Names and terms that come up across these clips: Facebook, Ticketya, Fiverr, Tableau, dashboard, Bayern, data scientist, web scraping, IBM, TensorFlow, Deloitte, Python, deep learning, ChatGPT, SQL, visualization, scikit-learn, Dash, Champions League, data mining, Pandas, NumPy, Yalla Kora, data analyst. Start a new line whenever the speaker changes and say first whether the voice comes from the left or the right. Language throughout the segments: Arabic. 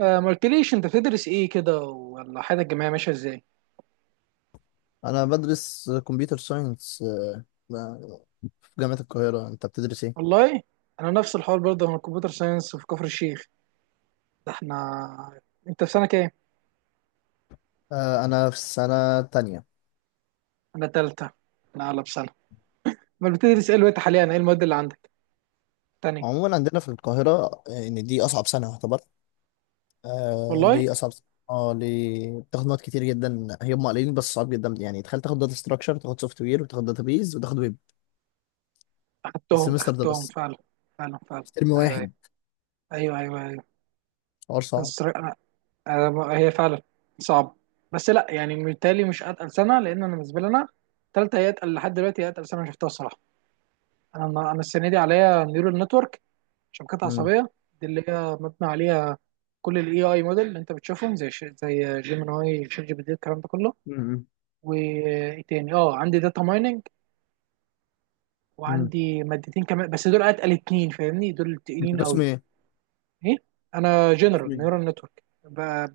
right: آه، ما قلتليش انت بتدرس ايه كده، ولا حياتك الجامعيه ماشيه ازاي؟
left: انا بدرس كمبيوتر ساينس في جامعة القاهرة. انت بتدرس ايه؟
right: والله انا نفس الحوار برضه، انا كمبيوتر ساينس في كفر الشيخ. ده احنا، انت في سنه كام؟
left: انا في السنة تانية.
right: انا تالتة، انا اعلى بسنه. ما بتدرس ايه دلوقتي حاليا، ايه المواد اللي عندك تاني؟
left: عموما عندنا في القاهرة، ان دي اصعب سنة يعتبر.
right: والله
left: ليه اصعب سنة؟ اه ليه؟ بتاخد مواد كتير جدا، هي هم قليلين بس صعب جدا. يعني تخيل تاخد داتا ستراكشر، تاخد سوفت وير، وتاخد داتا بيز، وتاخد ويب
right: اخدتهم
left: السمستر ده
right: اخدتهم
left: بس،
right: فعلا. فعلا.
left: في ترم
right: ايوه ايوه
left: واحد.
right: ايوه، أيوة.
left: حوار صعب.
right: بس أنا... أنا... هي فعلا صعب. بس لا يعني بالتالي مش اتقل سنه، لان انا بالنسبه لي انا تالتة هي اتقل لحد دلوقتي، هي اتقل سنه شفتها الصراحه. انا انا السنه دي عليا نيورال نتورك، شبكات
left: امم.
right: عصبيه، دي اللي هي مبنى عليها كل الاي اي موديل اللي انت بتشوفهم، زي زي جيميناي، شات جي بي تي، الكلام ده كله.
left: امم.
right: وايه تاني، اه عندي داتا مايننج،
left: امم.
right: وعندي مادتين كمان، بس دول اتقل اتنين فاهمني، دول
left: انت
right: تقيلين
left: قسم
right: قوي.
left: ايه؟
right: ايه، انا
left: قسم
right: جنرال
left: ايه؟
right: نيورال نتورك.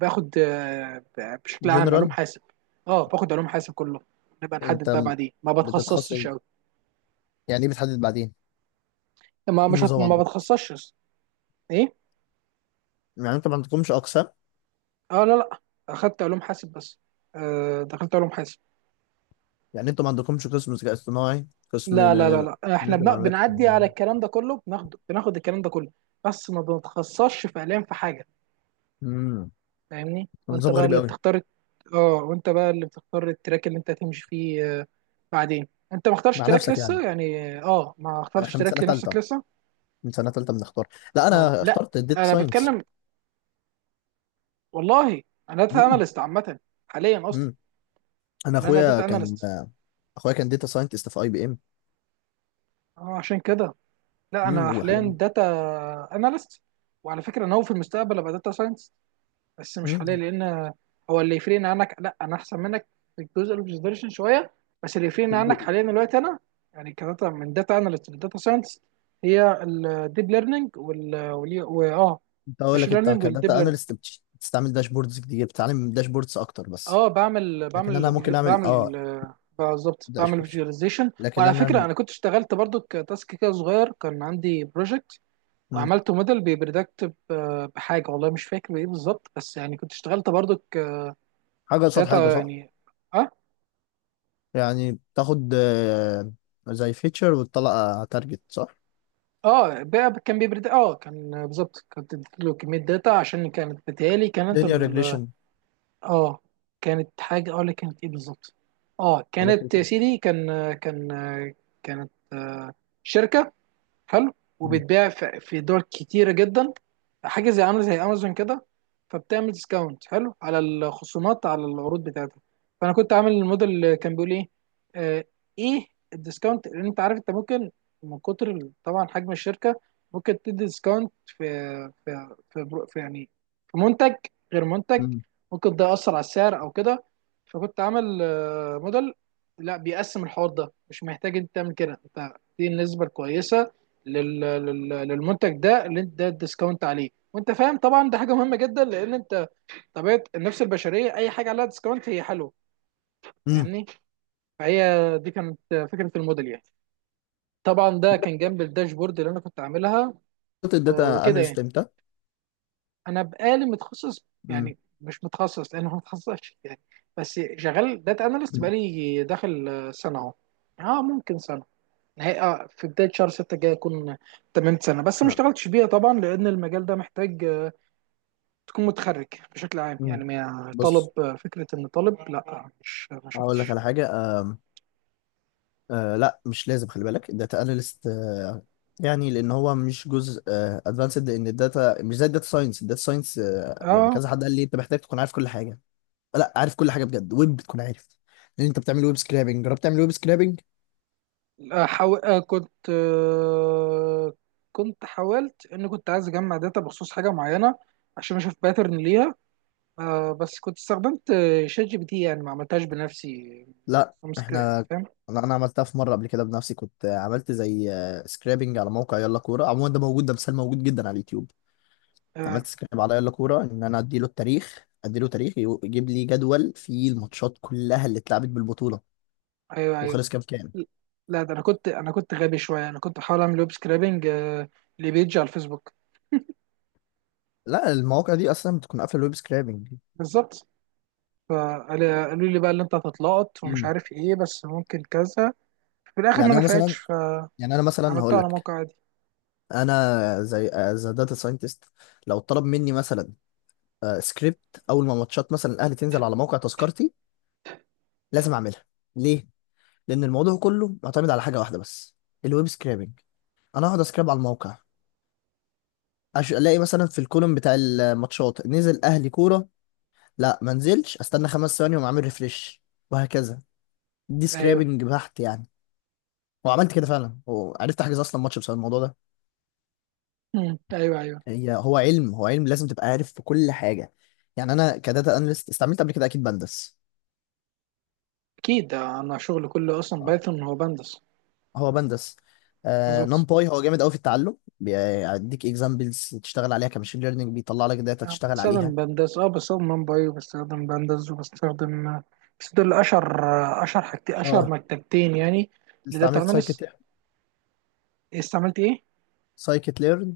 right: باخد بشكل عام علوم
left: جنرال.
right: حاسب. اه باخد علوم حاسب كله، نبقى
left: انت
right: نحدد بقى بعدين، ما
left: بتتخصص؟
right: بتخصصش قوي.
left: يعني ايه بتحدد بعدين؟
right: ما
left: إيه
right: مش هت...
left: النظام
right: ما
left: عندك؟
right: بتخصصش. ايه؟
left: يعني انت ما عندكمش اقسام؟
right: اه لا، اخدت علوم حاسب بس. آه دخلت علوم حاسب.
left: يعني انتوا ما عندكمش قسم ذكاء اصطناعي؟
right: لا
left: قسم
right: لا لا
left: آه،
right: لا احنا
left: جزء معلومات.
right: بنعدي على الكلام ده كله، بناخده، بناخد الكلام ده كله، بس ما بنتخصصش فعليا في حاجه،
left: امم.
right: فاهمني؟ وانت
left: نظام
right: بقى
left: غريب
right: اللي
left: قوي.
right: بتختار. اه، وانت بقى اللي بتختار التراك اللي انت هتمشي فيه. بعدين انت ما اخترتش
left: مع
right: تراك
left: نفسك يعني.
right: لسه يعني، اه ما اخترتش
left: احنا
right: تراك لنفسك لسه.
left: من سنه ثالثه بنختار. لا،
right: اه
left: انا
right: لا،
left: اخترت الداتا
right: انا
left: ساينس.
right: بتكلم. والله انا داتا
left: امم.
right: اناليست عامه حاليا اصلا.
left: امم. انا
right: يعني انا
left: اخويا
right: داتا
left: كان
right: اناليست.
left: آه، اخويا كان داتا ساينتست في اي بي ام.
right: اه عشان كده لا،
left: امم.
right: انا حاليا
left: وحاليا.
right: داتا اناليست. وعلى فكره ناوي في المستقبل ابقى داتا ساينس، بس مش
left: امم
right: حاليا. لان هو اللي يفرقني عنك، لا انا احسن منك في الجزء الاوبزرفيشن شويه، بس اللي
left: في
right: يفرقني عنك
left: الجو-
right: حاليا دلوقتي انا، يعني كداتا، من داتا اناليست لداتا ساينس، هي الديب ليرنينج وال
left: كنت اقول
right: ماشين
left: لك انت
right: ليرنينج والديب
left: كداتا
right: ليرنينج.
left: اناليست بتستعمل داشبوردز كتير، بتتعلم داشبوردز اكتر بس.
right: اه بعمل
left: لكن انا
right: بعمل
left: ممكن
right: فيديو،
left: اعمل
right: بعمل بالظبط بعمل
left: داشبوردز.
right: فيجواليزيشن.
left: لكن
right: وعلى فكره
left: انا.
right: انا كنت اشتغلت برضو كتاسك كده صغير، كان عندي بروجكت
left: مم.
right: وعملت موديل بيبريدكت بحاجه، والله مش فاكر بايه بالظبط، بس يعني كنت اشتغلت برضو
left: حاجه قصاد حاجه،
right: كداتا
left: صح.
right: يعني. اه.
left: يعني بتاخد زي فيتشر وتطلع تارجت، صح؟
right: اه بقى كان بيبرد، اه كان بالظبط، كنت له كميه داتا عشان كانت بتهيألي كانت
left: Linear
right: ال
left: regression.
right: اه كانت حاجه، اه لا كانت ايه بالظبط، اه كانت
left: بسيطة.
right: يا سيدي، كان كانت شركه حلو،
left: مم.
right: وبيتباع في دول كتيره جدا، حاجه زي عامله زي امازون كده، فبتعمل ديسكاونت حلو على الخصومات على العروض بتاعتها. فانا كنت عامل الموديل اللي كان بيقول ايه آه ايه الديسكاونت، لان انت عارف انت ممكن من كتر طبعا حجم الشركه ممكن تدي ديسكاونت في في يعني في منتج غير منتج،
left: مم.
right: ممكن ده يأثر على السعر او كده. فكنت عامل موديل لا بيقسم الحوار ده، مش محتاج انت تعمل كده، انت دي النسبه الكويسه للمنتج ده اللي انت ده الديسكاونت عليه، وانت فاهم طبعا ده حاجه مهمه جدا، لان انت طبيعه النفس البشريه اي حاجه عليها ديسكاونت هي حلوه،
left: مم.
right: فاهمني؟ فهي دي كانت فكره الموديل يعني. طبعا ده كان جنب الداشبورد اللي انا كنت عاملها.
left: قلت الداتا
right: وكده
left: اناليست
right: يعني.
left: امتى؟
right: انا بقالي متخصص،
left: مم.
right: يعني مش متخصص لان انا ما متخصصش يعني، بس شغال داتا اناليست
left: مم.
right: بقالي داخل سنه اهو. اه ممكن سنه، نهاية اه في بدايه شهر 6 الجاي اكون تممت سنه، بس ما
left: احنا.
right: اشتغلتش بيها طبعا لان المجال ده محتاج تكون متخرج بشكل عام
left: مم.
right: يعني، ما طالب.
left: بص،
right: فكرة ان طالب لا، مش ما
left: هقول لك
right: شفتش.
left: على حاجة. آم، آه، لا مش لازم. خلي بالك الداتا اناليست يعني لان هو مش جزء ادفانسد. لان الداتا مش زي الداتا ساينس، يعني
right: اه
left: كذا حد قال لي انت محتاج تكون عارف كل حاجة. لا، عارف كل حاجة بجد، ويب بتكون عارف. لان انت بتعمل ويب سكرابنج. جربت تعمل ويب سكرابنج؟
right: لا، آه كنت، آه كنت حاولت ان كنت عايز اجمع داتا بخصوص حاجة معينة عشان اشوف باترن ليها. آه بس كنت استخدمت شات جي بي تي، يعني ما عملتهاش بنفسي،
left: لا،
right: امسك يعني
left: احنا.
right: فاهم.
left: لا، انا عملتها في مره قبل كده بنفسي. كنت عملت زي سكرابنج على موقع يلا كوره. عموما ده موجود، ده مثال موجود جدا على اليوتيوب.
right: آه
left: عملت سكراب على يلا كوره، ان انا اديله التاريخ، اديله تاريخ، يجيب لي جدول فيه الماتشات كلها اللي اتلعبت بالبطوله.
right: ايوه ايوه.
left: وخلص كام كام.
right: لا ده انا كنت غبي شوية، انا كنت بحاول اعمل ويب سكرابنج لبيج على الفيسبوك.
left: لا، المواقع دي اصلا بتكون قافله الويب سكرابنج.
right: بالظبط. فقالوا لي بقى اللي انت هتتلقط ومش
left: امم.
right: عارف ايه، بس ممكن كذا. في الاخر ما
left: يعني انا مثلا
right: نفعتش.
left: يعني انا مثلا هقول
right: فعملتها على
left: لك،
right: موقع عادي.
left: انا زي از داتا ساينتست، لو طلب مني مثلا سكريبت اول ما ماتشات مثلا الاهلي تنزل على موقع تذكرتي، لازم اعملها. ليه؟ لان الموضوع كله معتمد على حاجه واحده بس، الويب سكرابنج. انا اقعد اسكراب على الموقع، الاقي مثلا في الكولوم بتاع الماتشات نزل اهلي كوره. لا، ما نزلش. استنى 5 ثواني واقوم عامل ريفريش، وهكذا. دي
right: ايوه.
left: سكرابنج بحت يعني. وعملت كده فعلا، وعرفت احجز اصلا ماتش بسبب الموضوع ده.
right: مم. ايوه ايوه.
left: هي هو علم هو علم، لازم تبقى عارف في كل حاجه. يعني انا كداتا اناليست استعملت قبل كده اكيد بندس.
right: اكيد انا شغلي كله اصلا
left: آه،
right: بايثون هو بندس.
left: هو بندس.
right: بالظبط.
left: نمباي هو جامد قوي في التعلم، بيديك اكزامبلز تشتغل عليها كماشين ليرنينج، بيطلع لك داتا
right: يعني
left: تشتغل
right: بستخدم
left: عليها.
right: بندس، اه بستخدم ممباي وبستخدم بندس وبستخدم، بس دول اشهر، اشهر حاجتين، اشهر
left: اه
right: مكتبتين يعني. لداتا
left: استعملت
right: اناليست.
left: سايكت.
right: استعملت ايه؟
left: سايكت ليرن،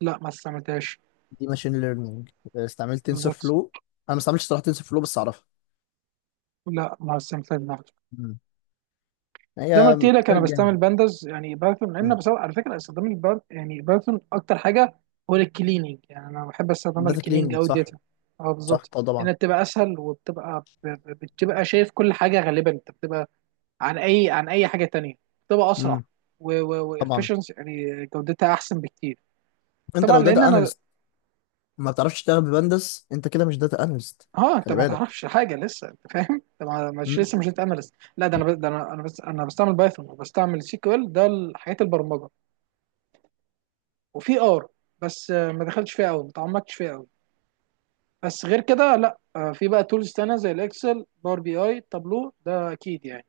right: لا ما استعملتهاش.
left: دي ماشين ليرنينج. استعملت تنسور
right: بالظبط.
left: فلو. انا ما استعملتش صراحه تنسور فلو بس اعرفها.
right: لا ما استعملتهاش.
left: مم.
right: زي ما
left: هي
right: قلت لك
left: فرق
right: انا بستعمل
left: جامد.
right: بانداز، يعني بايثون لان، بس على فكره استخدام الباند يعني بايثون اكتر حاجه، هو للكليننج، يعني انا بحب استخدمها
left: داتا
right: للكليننج
left: كليننج
right: او
left: صح.
right: داتا. اه
left: صح،
right: بالظبط.
left: طبعا.
right: انها بتبقى اسهل، وبتبقى بتبقى شايف كل حاجه غالبا انت بتبقى، عن اي حاجه تانية بتبقى اسرع،
left: امم. طبعا.
right: وافشنس يعني جودتها احسن بكتير.
left: انت
right: طبعا
left: لو
right: لان
left: داتا
right: انا.
left: اناليست ما بتعرفش تشتغل ببندس، انت كده مش داتا اناليست.
right: اه انت
left: خلي
right: ما
left: بالك.
right: تعرفش حاجه لسه انت فاهم، انت مش
left: امم.
right: لسه مش اناليست. لا ده انا ب- ده انا انا بس انا بستعمل بايثون وبستعمل سيكوال، ده الحاجات البرمجه. وفي ار، بس ما دخلتش فيها قوي، ما تعمقتش فيها قوي. بس غير كده لا، في بقى تولز تانية زي الاكسل، باور بي اي، تابلو، ده اكيد يعني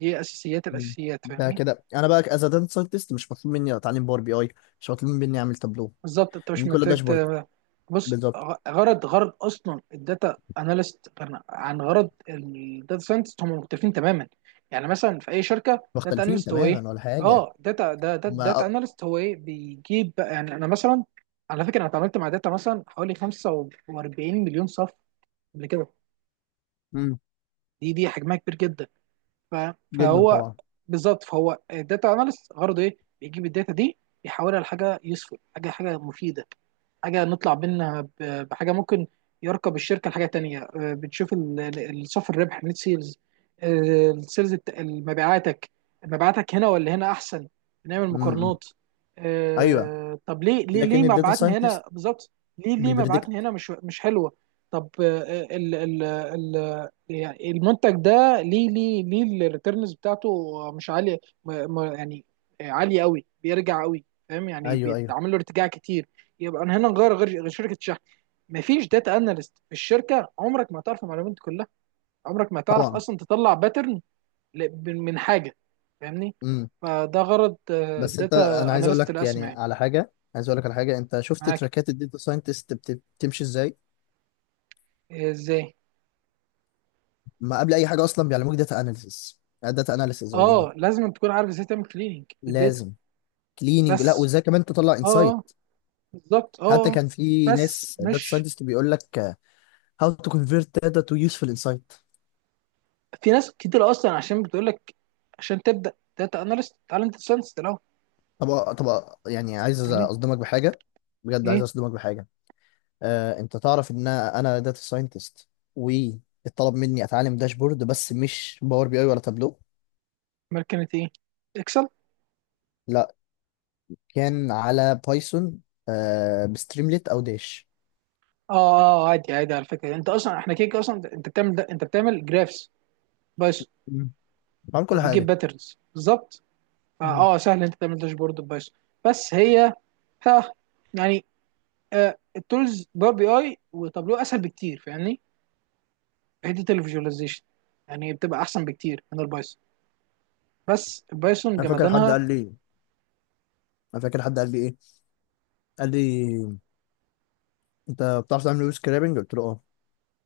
right: دي اساسيات الاساسيات،
left: ده
right: فاهمني؟
left: كده انا بقى از داتا ساينتست مش مطلوب مني اتعلم باور بي اي، مش مطلوب مني اعمل تابلو.
right: بالظبط، انت مش
left: دي كلها
right: محتاج
left: داشبورد.
right: بص،
left: بالظبط.
right: غرض، غرض اصلا الداتا اناليست عن غرض الداتا ساينتست هم مختلفين تماما. يعني مثلا في اي شركه، داتا
left: مختلفين
right: اناليست هو ايه،
left: تماما ولا حاجه.
right: اه داتا ده ده-
left: هما
right: داتا
left: أ-
right: اناليست هو ايه، بيجيب بقى، يعني انا مثلا على فكره انا اتعاملت مع داتا مثلا حوالي 45 مليون صف قبل كده،
left: مم.
right: دي حجمها كبير جدا.
left: جدا
right: فهو
left: طبعا.
right: بالظبط، فهو الداتا اناليست غرضه ايه؟ بيجيب الداتا دي يحولها لحاجه يوسفول، حاجه حاجه مفيده، حاجه نطلع منها بحاجه ممكن يركب الشركه لحاجه تانية. بتشوف الصافي الربح، نت سيلز، السيلز مبيعاتك، مبيعاتك هنا ولا هنا احسن، بنعمل
left: امم.
right: مقارنات.
left: ايوه.
right: طب ليه ليه
left: لكن الداتا
right: مبيعاتنا هنا
left: ساينتست
right: بالظبط، ليه
left: بيبريدكت.
right: مبيعاتنا هنا مش مش حلوه. طب ال يعني المنتج ده ليه ليه الريتيرنز بتاعته مش عاليه، ما ما يعني عاليه قوي، بيرجع قوي، فاهم يعني
left: ايوه، ايوه،
right: بيتعمل له ارتجاع كتير. يبقى انا هنا نغير غير غير شركه الشحن. مفيش داتا اناليست في الشركه عمرك ما هتعرف المعلومات دي كلها، عمرك ما هتعرف
left: طبعا.
right: اصلا تطلع باترن من حاجه، فاهمني؟
left: امم.
right: فده غرض
left: بس انت انا
right: داتا
left: عايز اقول
right: اناليست،
left: لك يعني
right: الاسمى يعني.
left: على حاجه، عايز اقول لك على حاجه، انت شفت
right: معاك.
left: تراكات الداتا ساينتست بتمشي ازاي؟
right: ازاي؟
left: ما قبل اي حاجه اصلا بيعلموك داتا اناليسيس. داتا اناليسيس عموما
right: اه لازم تكون عارف ازاي تعمل كليننج للداتا.
left: لازم كليننج. لا،
right: بس.
left: وازاي كمان تطلع
right: اه
left: انسايت.
right: بالظبط، اه
left: حتى
right: آه.
left: كان في
right: بس
left: ناس داتا
right: مش.
left: ساينتست بيقول لك، هاو تو كونفيرت داتا تو يوسفول انسايت.
right: في ناس كتير اصلا عشان بتقول لك عشان تبدا داتا اناليست تعالى انت ساينس الاول.
left: طب. طب، يعني عايز
right: يعني
left: اصدمك بحاجه، بجد عايز
right: ايه؟
left: اصدمك بحاجه. انت تعرف ان انا داتا ساينتست واتطلب مني اتعلم داشبورد بس مش باور بي اي ولا تابلو.
right: ماركنت ايه؟ اكسل اه.
left: لا، كان على بايثون. بستريمليت او داش.
right: اه عادي عادي، على فكره انت اصلا احنا كده كده اصلا انت بتعمل ده، انت بتعمل جرافس بس،
left: مم. بعمل كل
right: وبتجيب
left: حاجه.
right: باترنز بالظبط،
left: مم.
right: فاه سهل انت تعمل داشبورد بس. بس هي، ها، يعني التولز باور بي اي وتابلو اسهل بكتير فاهمني، في حته الفيجواليزيشن يعني بتبقى احسن بكتير من البايثون. بس البايثون
left: انا فاكر حد
right: جمدانها.
left: قال لي انا فاكر حد قال لي ايه. قال لي، انت بتعرف تعمل ويب سكرابنج؟ قلت له اه.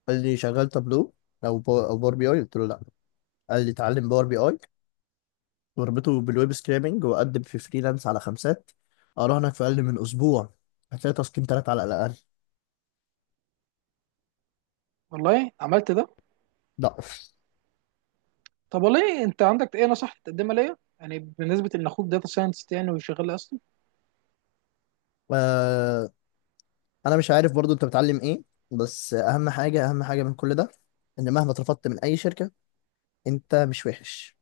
left: قال لي شغال تابلو او او باور بي اي؟ قلت له لا. قال لي اتعلم باور بي اي وربطه بالويب سكرابنج وقدم في فريلانس على خمسات، اراهنك في اقل من اسبوع هتلاقي تسكين تلاتة على الاقل.
right: والله عملت ده.
left: لا.
right: طب والله انت عندك ايه نصيحه تقدمها ليا يعني، بالنسبه ان اخوك داتا ساينتست يعني وشغال اصلا.
left: آه، انا مش عارف برضو انت بتعلم ايه. بس اهم حاجه، اهم حاجه من كل ده، ان مهما اترفضت من اي شركه، انت مش وحش.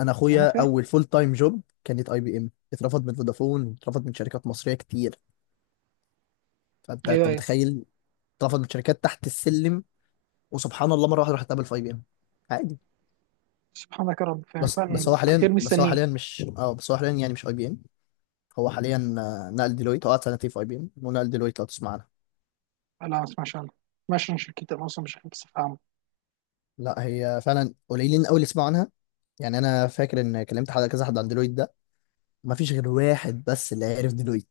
left: انا
right: انا
left: اخويا
right: فاهم.
left: اول فول تايم جوب كانت اي بي ام. اترفض من فودافون، اترفض من شركات مصريه كتير. فانت
right: ايوه
left: انت
right: ايوه.
left: متخيل؟ اترفض من شركات تحت السلم. وسبحان الله، مره واحده راح اتقابل في اي بي ام عادي.
right: سبحانك يا رب، فاهم
left: بس،
right: فعلا، خير مستنيه.
left: هو حاليا يعني مش اي بي ام. هو حاليا نقل ديلويت. هو قعد سنتين في اي بي ام ونقل ديلويت، لو تسمع عنها.
right: لا ما اسمعش عنه، ما اسمعش عن شركتي انا اصلا مش بس فاهم.
left: لا، هي فعلا قليلين قوي اللي سمعوا عنها. يعني انا فاكر ان كلمت حد، كذا حد عن ديلويت ده، ما فيش غير واحد بس اللي عرف ديلويت.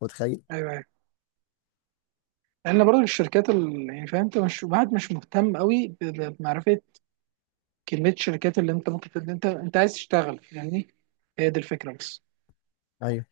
left: متخيل؟
right: ايوه ايوه. لان برضه الشركات ال... يعني فاهم انت مش بعد مش مهتم قوي بمعرفه كميه الشركات اللي انت ممكن انت انت عايز تشتغل يعني. هي دي الفكره بس.
left: ايوه